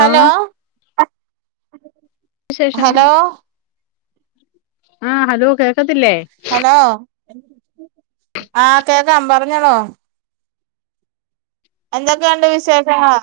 Hello വിശേഷം hello ആഹ് hello കേക്കത്തില്ലേ? ഹലോ ആഹ് കേക്കാം പറഞ്ഞോളോ? എന്തൊക്കെയുണ്ട് വിശേഷങ്ങള്?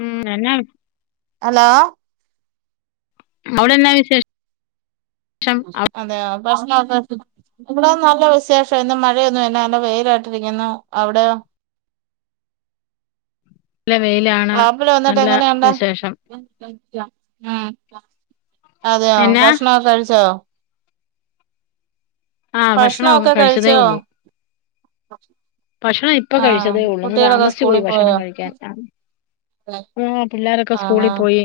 ഉം എന്നാ ഹലോ അവിടെന്ത വിശേ അതെയൊ പ്രശ്‌നൊക്കെ ത് വ്ടെ നല്ല വിശേഷം ഇന്ന് മഴയൊന്നുംല്ല നല്ല വെയിലായിട്ടിരിക്കുന്നു, അവിടെയൊ? ല്ല വെയില. മാപ്പിള വന്നിട്ട് എങ്ങനെയുണ്ട്? അതെയോ എന്നാ ഭക്ഷണൊക്കെ കഴിച്ചോ? ആഹ് ഭക്ഷണൊക്കെ കഴിച്ചതേ കഴിച്ചോ? ഉള്ളൂ ഭക്ഷണം ഇപ്പ ആഹ് കഴിച്ചതേ ഉള്ളൂന്ന് കുട്ടികളൊക്കെ താമസിച്ച് പോയി സ്കൂളിൽ പോയോ ഭക്ഷണം കഴിക്കാൻ ആഹ് പിള്ളോരൊക്കെ ആഹ് സ്കൂളി ആഹ് പോയി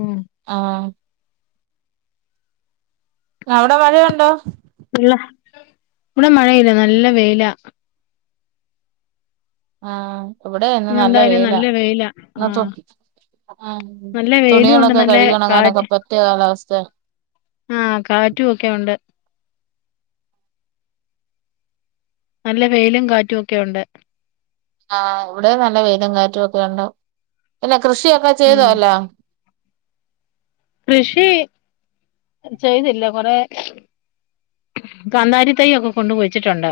ഉം ആഹ് അവിടെ മഴയുണ്ടോ? ള്ള ഇവിടെ മഴയില്ല നല്ല വെയില. ആഹ് ഇവിടെ ഇന്ന് നല്ല എന്തായാലും വേയില വെയിലാ ഇന്നെതോ ആഹ് ആഹ് നല്ല വെയിലും ഉണ്ട് തുണികളൊക്കെ നല്ല കഴുകണങ്ങാനൊക്കെ കാറ്റ് പറ്റിയ കാലാവസ്ഥ ആഹ് കാറ്റും ഒക്കെ ഉണ്ട്. നല്ല വെയിലും കാറ്റും ഒക്കെ ഇണ്ട് ആഹ് ഇവിടെ നല്ല വെയിലും കാറ്റും ഒക്കെ ഉണ്ട് പിന്നെ കൃഷിയൊക്കെ ഉം ചെയ്തല്ലോ? കൃഷി ചെയ്തില്ല കൊറെ കന്താരി തൈ ഒക്കെ കൊണ്ട്കുയിച്ചിട്ടുണ്ട്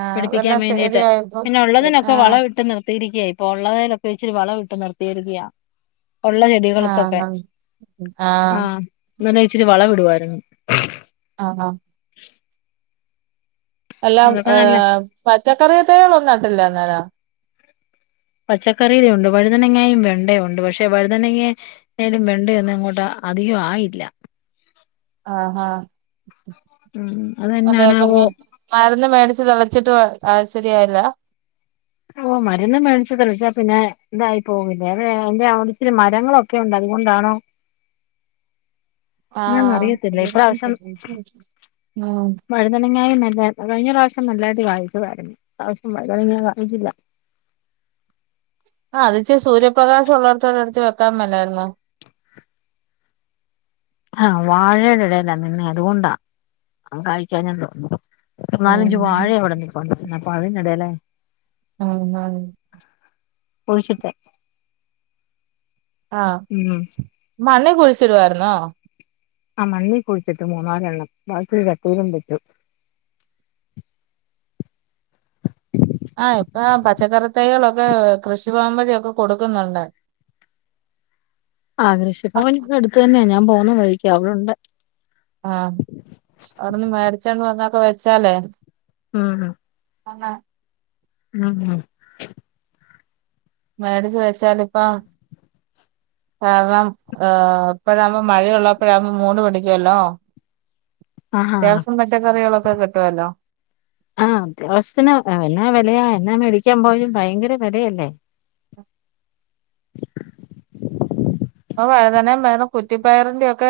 ആഹ് പിടിപ്പിക്കാൻ എല്ലാം വേണ്ടിട്ട് ശരിയായപ്പോ പിന്നെ ഉള്ളതിനൊക്കെ ആഹ് വളം ഇട്ട് നിർത്തിയിരിക്കയായി. ഇപ്പൊ ഉള്ളലൊക്കെ വെച്ചിരി വളം ഇട്ട് നിർത്തിയിരിക്കയ ഉള്ള ചെടി തൊക്കെ ആഹ് ആഹ് ഇങ്ങനെ ഇച്ചിരി വള ഇടുരുന്നു, ആഹ് ആഹ് എല്ലാം അതൊക്കെ നല്ല ഏഹ് പച്ചക്കറിവിത്ത്കളൊന്നും നട്ടില്ലേ ന്നേര പച്ചക്കറിയില ഉണ്ട് വഴുതനങ്ങയും വെണ്ടയും ഉണ്ട് പക്ഷെ വഴുതനങ്ങെ എലും വെണ്ടയൊന്നും അങ്ങോട്ട് അധികം ആയില്ല ആഹ് ഉം അതെ ഒക്ക അതെന്നാണാവോ മരുന്ന് മേടിച്ച് തളിച്ചിട്ട് ശരിയായില്ല? ഓഹ് മരുന്ന് മേടിച്ച്ക്കല്ലേ ക്ഷെ പിന്നെ ഇതായി പോകില്ലേ അ എന്റെ വിടെത്തിരി മരങ്ങളൊക്കെ ഒക്കെ ഉണ്ട് അതുകൊണ്ടാണോ? എന്നാന്നറിയത്തില്ല ഇപ്രാവശ്യം ആഹ് വഴുതനങ്ങായി നല്ല കഴിഞ്ഞ പ്രാവശ്യം നല്ലായിട്ട് വാങ്ങിച്ചതായിരുന്നു ഇ പ്രാവശ്യം വഴുതനങ്ങ വാങ്ങിച്ചില്ല ആഹ് അത്ച്ചി സൂര്യപ്രകാശംള്ളടത്തടെ അടുത്ത് വെക്കാൻ മലാരുന്നോ ആഹ് വാഴയുടെ ഇലല്ലാ നിന്നെ അതുകൊണ്ടാ കായ്ക്കാനല്ലോ നാലഞ്ചു വാഴ ഉം അവിടെ നിപ്പൊണ്ടി പാഴയ ഇടല്ലേ ആഹ് അഹ് കുയിച്ചിട്ടെ ആഹ് മണ്ണെ കുളിച്ചിടുവയിരുന്നോ? ആഹ് മണ്ണികുഴിച്ചിട്ട് മൂന്നാലെണ്ണം ബാക്കി ഒരു ചട്ടീലും വെച്ചു. ആഹ് ഇപ്പൊ പച്ചക്കറി തൈകളൊക്കെ കൃഷി ഭവൻ വഴിയൊക്കെ കൊടുക്കുന്നുണ്ട്. ആഹ്, കൃഷിഭവനി അടുത്ത് തന്നെയാ ഞാൻ പോകുന്ന വഴിക്ക് അ അവടെണ്ട്. ആഹ്, അവിടെന്ന് മേടിച്ചന്ന് മരുന്നൊക്കെ വെച്ചാലേ, ഉം ആ ഉം ആ മേട് ചോദിച്ചാല ഇപ്പ കവാം ഹ ഇപ്പോഴാകുമ്പോ മഴയുള്ളപ്പോഴാവുമ്പോ മൂട് ആഹാ പിടിക്കുവല്ലോത്യാവസംറ്റ പച്ചക്കറികളൊക്കെ കിട്ടുവല്ലോ ആഹ് അത്യാശത്തിന് എല്ലാ വിലയാ എന്നാ മേടിക്കാൻ പോയാലും ഭയങ്കര വിലയല്ലേ അപ്പൊ വഴുതന വേറെ കുറ്റിപ്പയറിന്റെയൊക്കെ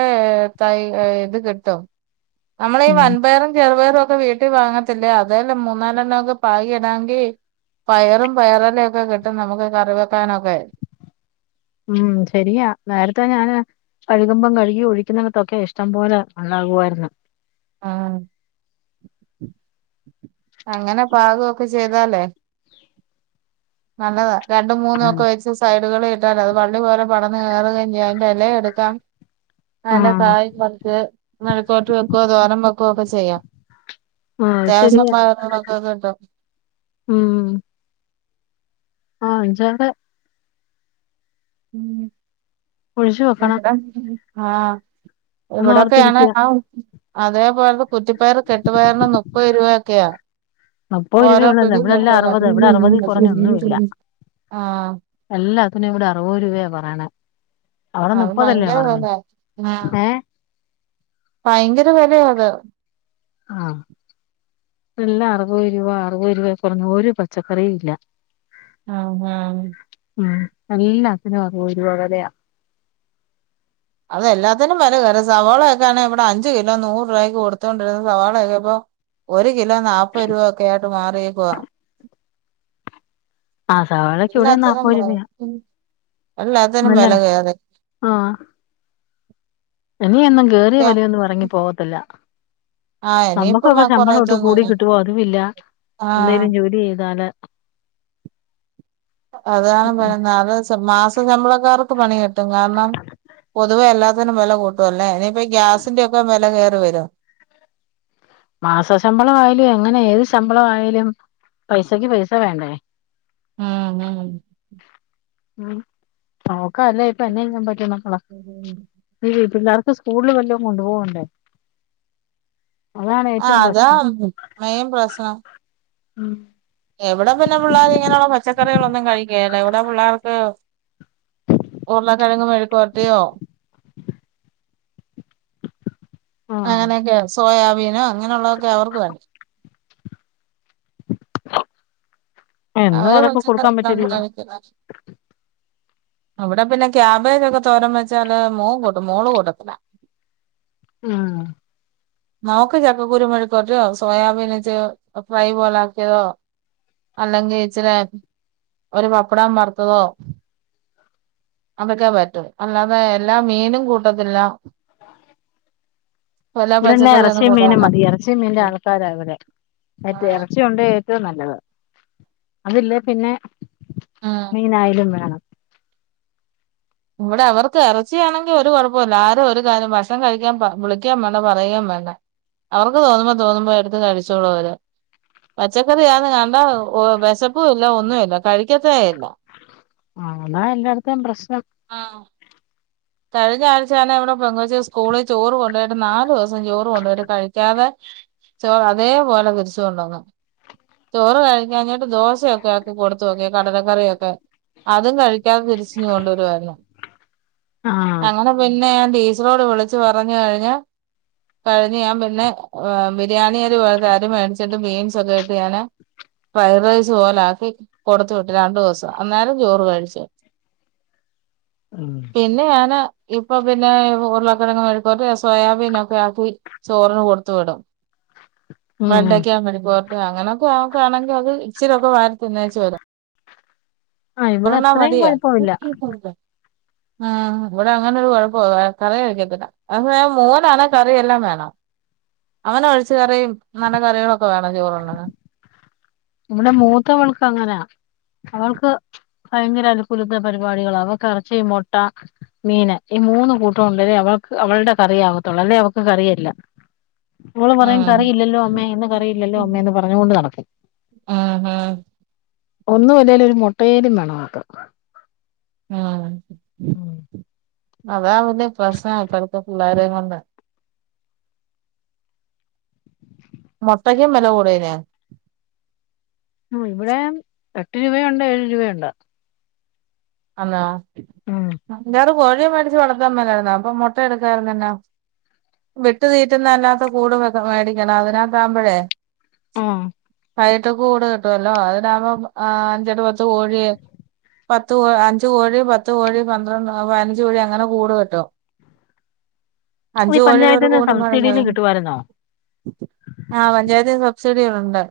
തൈ ഇത് കിട്ടും നമ്മള് ഈ ഉം വൻപയറും ചെറുപയറും ഒക്കെ വീട്ടിൽ വാങ്ങ. ല്ലേ അതില് മൂന്നാലെണ്ണൊക്കെ പാകിടാമെങ്കിൽ. പയറും പയറെല ഒക്കെ കിട്ടും നമുക്ക് കറി വെക്കാനൊക്കെ. ഉം ശരിയാ നേരത്തെ ഞാന്. കഴുകുമ്പം കഴുകി ഒഴിക്കുന്നങ്ങത്തൊക്കെഷ്ടം പോലെ നന്നാകുവായിരുന്നു. ആ അങ്ങനെ പാകൊക്കെ ചെയ്താലേ. നല്ലതാ. രണ്ടും മൂന്നും ഒക്കെ വെച്ച് സൈഡുകൾ കിട്ടാൽ അത് വള്ളി പോലെ പടർന്ന് കയറുക അറെ ഇലയ എടുക്കാം നല്ല ആഹ് കായ കുറക്ക് നഴക്കോട്ട് വെക്കോ തോരം വെക്കോക്കെ ചെയ്യാം ആഹ് അത്യാവശ്യം ശരിയാ അതുണ്ടാ ഉം ആ അച്ചാര് ഉ ഒഴിച്ചു വെക്കണം ആഹ് [unintelligible] ഇവിടൊക്കെയാണ് എന്നോർത്തിരിക്കുക ആ അതേപോലെ കുറ്റിപ്പയർ കെട്ടുപയറിനൊക്കെ മുപ്പത് രൂപയൊക്കെയാ മുപ്പത് ഓരോ രുപയൊള്ളല്ലേ പിടി ഇവിടെല്ല കേട്ടല്ല അറുപത് എവിടെ അറുപത് കുറഞ്ഞൊന്നും ഇല്ല ആഹ് എല്ലാത്തിനും ഇവിടെ അറുപത് രൂപയ പറയണെ അവിടെ അത് മുപ്പതല്ലേ ഭയങ്കര പറഞ്ഞ് വിലയാ ആഹ് ഏഹ് ഭയങ്കര വിലയാ അത് ആഹ് എല്ലാം അറുപത് രൂപ അറുപത് രൂപ കുറഞ്ഞ ഒരു പച്ചക്കറിയും ഇല്ല ആഹ് ആഹ് ഉം എല്ലാത്തിനും പറവതുരുവകഥയാ അതെല്ലാത്തിനും പര ക സവാളയക്കെയാണ് ഇവിടെ അഞ്ചു കിലോ നൂറ് രൂപയ്ക്ക് കൊടുത്തോണ്ടിരുന്നത് സവാളയ ഒക്കെ ഇപ്പോ ഒരു കിലോ നാല്പ്ത് രൂപ ഒക്കെ ആയിട്ട് മാറിയേക്കുവ ആ സവാളക്കെ ഇവിടെന്ന് എല്ലാത്തിനും നാപ്പതുരുയാ എല്ലാത്തിനും നല്ല വില കയറി ആഹ് ഇനി ഒന്നും കയറിയ വിലയൊന്നും ഇറങ്ങി പോകത്തില്ല ആഹ് നമ്മുക്ക് ഇനിയിപ്പം ഇപ്പൊ ശമ്പളം ഒട്ടും കൂടി കൊറയത്തൊന്നുല്ല കിട്ടുവോ അതുല്ല ആഹ് എന്തേലും ജോലി ചെയ്താല് അതാണ്ത് മാസ ശമ്പളക്കാർക്ക് പണി കിട്ടും കിട്ടും കാരണം പൊതുവെ എല്ലാത്തിനും വില കൂട്ടും അല്ലേ ഇനിയിപ്പ ഗ്യാസിന്റെ ഒക്കെ വില കയറി വരും മാസ ശമ്പളം ആയാലും എങ്ങനെ ഏത് ശമ്പള ആയാലും പൈസക്ക് പൈസ വേണ്ടേ ആം ആ ഉം നോക്ക അല്ല ഇപ്പ എന്നെ ഞാൻ പറ്റൂന്ന്ക്കളാ ഉം ഇ പിള്ളേർക്ക് സ്കൂളിൽ വല്ലോ കൊണ്ടു പോകണ്ടേ ആ ഏറ്റവും അതാ പ്രശ്നം മൈൻ പ്രശ്നം ഉം എവിടെ പിന്നെ പിള്ളേർ ഇങ്ങനെയുള്ള പച്ചക്കറികളൊന്നും കഴിക്കില്ല എവിടെ പിള്ളേർക്ക് ഉരുള കിഴങ്ങ് മെഴുക്ക്പർട്ടിയോ ആഹ് അങ്ങനെയൊക്കെ സോയാബീനോ അങ്ങനെയുള്ളതൊക്കെ അവർക്ക് വേണം ആ അവരെ പച്ചക്കറി [unintelligible] അവിടെ പിന്നെ ക്യാബേജ് ഒക്കെ തോരൻ വെച്ചാല് മോൻ കൂട്ടും മോള് കൂട്ടത്തില്ല ഉം നമുക്ക് ചക്കക്കുരു മെഴുക് വരട്ടിയോ സോയാബീൻ വച്ച് ഫ്രൈ പോല ആക്കിയതോ അല്ലെങ്കിൽ ഇച്ചിരി ഒരു പപ്പടം വറുത്തതോ അതൊക്കെ പറ്റൂ അല്ലാതെ എല്ലാ മീനും കൂട്ടത്തില്ല എല്ലാ ഇവിടെന്നാ പച്ചക്കറിയൊന്നും എറച്ചി മീനും കൂട്ടത്തില്ല മതി എറച്ചി മീന്റെ ആൾക്കാര ഇവടെ മറ്റേ എറച്ചി ഇറച്ചിണ്ടേ ഏറ്റവും നല്ലത് അതില്ലേ പിന്നെ ഉം മീനായാലും വേണം ഇവിടെ അവർക്ക് എറച്ചിയാണെങ്കിൽ ഒരു കുഴപ്പോല്ല ആരും ഒരു കാര്യം ഭക്ഷണം കഴിക്കാൻ വിളിക്കേം വേണ്ട പറയെം വേണ്ട അവർക്ക് തോന്നുമ്പോ തോന്നുമ്പോ എടുത്ത് കഴിച്ചോളു അവര് പച്ചക്കറി ആന്ന് കണ്ട വിശപ്പും ഇല്ല ഒന്നുല്ല കഴിക്കത്തെ ഇല്ല ആഹ് താ എല്ലാടതേം പ്രശ്നം ആഹ് കഴിഞ്ഞ ആഴ്ച്ച തന്നെ ഇവിടെ പെൺകൊച്ച് സ്കൂളിൽ ചോറ് കൊണ്ടോയിട്ട് നാലോസം ചോറ് കൊണ്ടിയിട്ട് കഴിക്കാതെ ചോറ് അതേപോലെ തിരിച്ചു കൊണ്ടൊന്ന് ചോറ് കഴിക്കാഞ്ഞിട്ട് ദോശയൊക്കെ ആക്കി കൊടുത്ത് നോക്കി കടലക്കറിയൊക്കെ അതും കഴിക്കാതെ തിരിച്ച് ഇങ്ങ് കൊണ്ട് വരുവായിരുന്നു ആഹ് അങ്ങനെ പിന്നെ ഞാൻ ടീച്ചറോട് വിളിച്ചു പറഞ്ഞു കഴിഞ്ഞ് കഴിഞ്ഞ് ഞാൻ പിന്നെ ബിരിയാണി അരി മേടിച്ചിട്ട് ബീൻസ് ഒക്കെ ഇട്ട് ഞാന് ഫ്രൈഡ് റൈസ് പോലെ ആക്കി കൊടുത്തു വിട്ടു രണ്ടോസം അന്നേരം ചോറ് കഴിച്ചു മ് പിന്നെ ഞാന് ഇപ്പൊ പിന്നെ ഉരുളക്കിഴങ്ങ് മെഴുക് വരട്ടി സോയാബീൻ ഒക്കെ ആക്കി ചോറിന് കൊടുത്തു വിടും ഉം വെണ്ടയ്ക്ക മെഴുക്കുപെരട്ടി അങ്ങനക്കെ നോക്കുവാണെങ്കി അത് ഇച്ചിരി ഒക്ക വാരിത്തിന്നേച്ചു വരും ആഹ് ഇവിടെ ഒരണ്ണം അത്രയും മതിയാ കുഴപ്പമില്ല ആഹ് ഇവിടെ അങ്ങനോരു കുഴപ്പവാ [unintelligible] കഴിക്കത്തില്ല അത് മോനാണേ കറിയെല്ലാം വേണം അവന് ഒഴിച്ച് കറിയും നല്ല കറികളൊക്കെ വേണം ചോറുണ്ണുന്നേന് ഇവിടെ മൂത്തവൾക്ക് അങ്ങനാ അവൾക്ക് ഭയങ്കര [unintelligible] പരിപാടികളാ അവക്ക് എറച്ചി മുട്ട മീന് ഈ മൂന്ന് കൂട്ടം ഉണ്ടേ അവൾക്ക് അവൾടെ കറി ആകത്തുള്ളൂ അല്ലേ അവക്ക് കറിയല്ല മോള് പറയും ഉം കറിയില്ലല്ലോ അമ്മേ ഇന്ന് കറിയില്ലല്ലോ അമ്മേ എന്ന് പറഞ്ഞോണ്ട് നടക്കും ആഹ് ആഹ് ഒന്നുമില്ലേലും ഒരു മുട്ടയേലും വേണം ഓൾക്ക് ആഹ് ഉം അതാ ഇപ്പോ പ്രശ്നം ഇപ്പഴത്തെ പുള്ളേരേം കൊണ്ട് മൊട്ടക്കും വില കൂടീലേ ആഹ് ഇവിടെ എട്ട് രൂപയുണ്ട് ഏഴ് രൂപയുണ്ട് എന്നാ ഉം അഞ്ചാറ് കോഴിയെ മേടിച്ച് വളർത്താമേലാരുന്നോ അപ്പൊ മുട്ട എടുക്കായിരുന്നല്ലോ വിട്ടു തീറ്റുന്ന അല്ലാത്ത കൂട് മേടിക്കണം അതിനാത്ത് ആമ്പഴേ ആഹ് [unintelligible] കൂട് കിട്ടുവല്ലോ അതിലാവുമ്പോ അഞ്ചട്ടു പത്ത് കോഴിയെ പത്ത് കോ അഞ്ചു കോഴി പത്ത് കോഴി പന്ത്രണ്ട് പതിനഞ്ച് കോഴി അങ്ങനെ കൂട് കിട്ടും അഞ്ച് ഈ കോഴി ഒരു പഞ്ചായത്തിന്ന് കൂടും സബ്സിഡിയിൽ കാണിക്കാതെ കിട്ടുവായിരുന്നോ ആഹ് പഞ്ചായത്തിന്ന് സബ്സിഡികള് ഉണ്ട്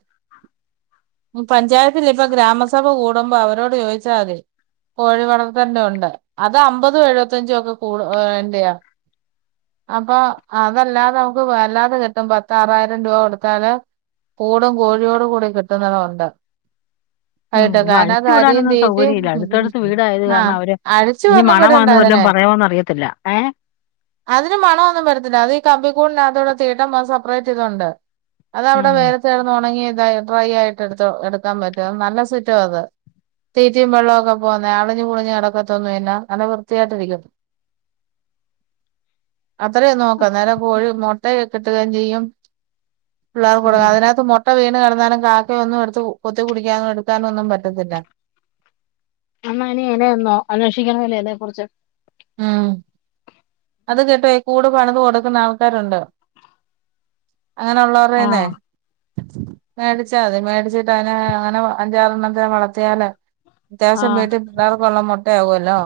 പഞ്ചായത്തില്ല ഇപ്പ ഗ്രാമസഭ കൂടുമ്പോ അവരോട് ചോയിച്ചാതി കോഴിവളർത്തല്ണ്ട് അത് അമ്പതും എഴുപത്തഞ്ചും ഒക്കെ കൂടിന്റെയാ അപ്പൊ അതല്ലാതെ നമുക്ക് വൾഅല്ലാതെ കിട്ടും പത്ത് ആറായിരം രൂപ കൊടുത്താല് പൂടും കോഴിയോടു കൂടി കിട്ടുന്നതുണ്ട് [unintelligible] അരിം തീറ്റെം തൊട്ടടുത്ത് വീടായത് കാരണം അവര് ഇനി ഒന്നും വിടണ്ട മണമാന്ന് വല്ലോം അതിനെ പറയോന്ന് അറിയത്തില്ല ഏഹ്. അതിന് മണൊന്നും വരത്തില്ല അത് ഈ കമ്പിക്കൂട്നാത്തൂടെ തീട്ടം പോവാൻ സപ്പറേറ്റ് തുണ്ട്. അത് അഒടെ വെയിലത്ത് കടന്ന് ഒണങ്ങിയതായും ഡ്രൈ ആയിട്ട് എടുത്ത് എടുക്കാൻ പറ്റും നല്ല സുറ്റോ അത് തീറ്റിം വെള്ളോം ഇപ്പം പോന്നെ അളിഞ്ഞ് പുളിഞ്ഞ് നടക്കത്തോന്ന്ല്ല അത് വൃത്തിയായിട്ടിരിക്കും. അത്രയും ഒന്ന് നോക്ക് നേരെ കോഴി മുട്ട [unintelligible] ചെയ്യും പിള്ളേർ ഉം കൊടുക്ക് അതിനകത്ത് മു ഇട്ട് വീണ് കടന്നാലും കാക്കയൊന്നും എടുത്ത് കൊത്തി കുടിക്കാനും എടുക്കാനും ഒന്നും പറ്റത്തില്ല. എന്നാ ഇനി ഇനെന്നോ അന്വേഷിക്കണമല്ലേ ഇതേ കുറിച്ച്? ഉം അത് കേട്ടോ ഈ കൂട് പണിത് കൊടുക്കുന്ന ആൾക്കാരുണ്ട്. അങ്ങനെ ആ ഉള്ളവറേന്നെ മേടിച്ചാ മതി മേടിച്ചിട്ട് അതിനെ അങ്ങനെ അഞ്ചാറെണ്ണത്തെ വളർത്തിയാല ആ അത്യാവശ്യം വീട്ടിൽ പിള്ളേർക്കുള്ള മുട്ടആകുല്ലോ.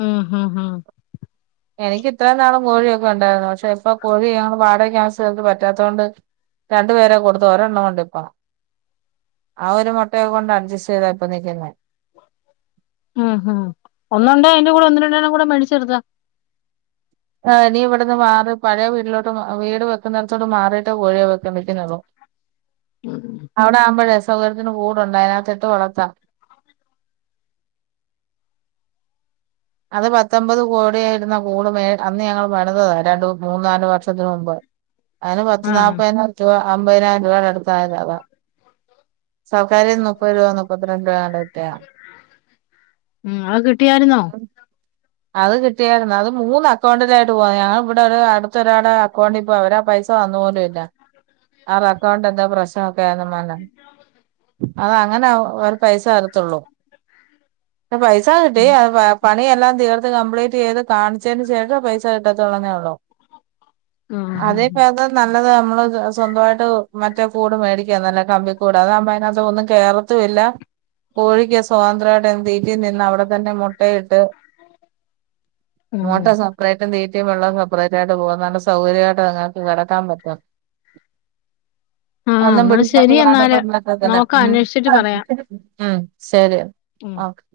ഉം ഉം ഉം എനിക്ക് ഇത്രയും നാളും കോഴിയൊക്കെ ഉണ്ടായിരുന്ന് പക്ഷെ ഇപ്പൊ കോഴി ഞങ്ങള് വാടകക്ക് താമസിച്ച സ്ഥലത്ത് പറ്റാത്തോണ്ട് രണ്ട് പേരെ അങ്ങ് കൊടുത്ത് ഒരെണ്ണം ഒണ്ടിപ്പം. ആഹ് ഒരു മുട്ടയേ കൊണ്ടാ അഡ്ജസ്റ്റ് ചെയ്താ ഇപ്പം നിൽക്കുന്നെ. ഉം ഉം ഒന്നുണ്ടേ അയിന്റെ കൂടെ ഒന്ന് രണ്ടേണ്ണം കൂടി മേടിച്ച് നിർത്താം. ആഹ് ഇനി ഇവടന്ന് മാറി പഴയ വീട്ടിലോട്ട് വീട് വെക്കുന്നടത്തോട്ട് മാറിയിട്ട് കോഴിയെ വിക്ക്ന്ന് വിക്കുന്നുള്ളു. അഒടെ ആവുമ്പഴേ സൗകര്യത്തിന് കൂടുണ്ട് അതിനകത്തിട്ട് വളർത്താം. അത് പത്തമ്പത് കോടിയെ ഇടുന്ന കൂട് മേ അന്ന് ഞങ്ങള് പണിതതാ രണ്ട് മൂന്നാ രണ്ട് വർഷത്തിന് മുമ്പ് അതിന് പത്ത് ആ നാല്പ്പതിനായിരം രൂപ അമ്പതിനായിരം രൂപയുടെ അടുത്തായതാ അതാ. സർക്കാരേന്ന് മുപ്പത് രൂപ, മുപ്പത്തിരണ്ട് രൂപ ങ്ങാണ്ട് ഇട്ട്യ. ഉം അത് കിട്ടിയാരുന്നോ? അത് കിട്ടിയാരുന്ന് അത് മൂന്ന് അക്കൗണ്ടിലായിട്ട് പോയി ഞങ്ങള് ഇവിടെ ഒരു അടുത്തൊരാടെ അക്കൗണ്ടി ഇപ്പോ അവരാ പൈസ് [unintelligible] അക്കൗണ്ട് എന്തോ പ്രശ് നോക്കി ആകമാനം അത് അങ്ങനെ ഒരു പൈസ വരത്തുള്ളൂ. പൈസ കിട്ടി ഉം. പ പണിയെല്ലാം തീർത്ത് കംപ്ലീറ്റ് ചെയ്ത് കാണിച്ചേന് ശേഷം പൈസ കിട്ടത്തുള്ളന്നേ ഉള്ളു. ആ അതി ഭേദം നല്ലത് നമ്മള് സ്വന്തമായിട്ട് മറ്റേ കൂട് മേടിക്കാ നല്ലെ കമ്പിക്കൂട് അതാവുമ്പം അയിനകത്ത് ഒന്നും കേറ ത്തുല്ല കോഴിക്ക് സ്വാതന്ത്രം ആയിട്ട് തീറ്റിം തിന്ന് അവടെ തന്നെ മുട്ടയിട്ട് ഉം. അങ്ങോട്ട് സെപ്പറേറ്റും തീറ്റിം വെള്ളോം സെപ്പറേറ്റ് ആയിട്ട് പോകാനുള്ള സൗകര്യായിട്ട് അതുങ്ങൾക്ക് കെടക്കാൻ പറ്റും. ആ ഒന്നും എന്നാ പിടിച്ചോണ്ട് ശരി പോവാൻ എന്നാല് ഒന്നും പറ്റത്തില്ല നോക്കാം ഉം അന്വേഷിച്ചിട്ട് പറയാം ആഹ് ഉം ശരി ഉം ഓക്കെ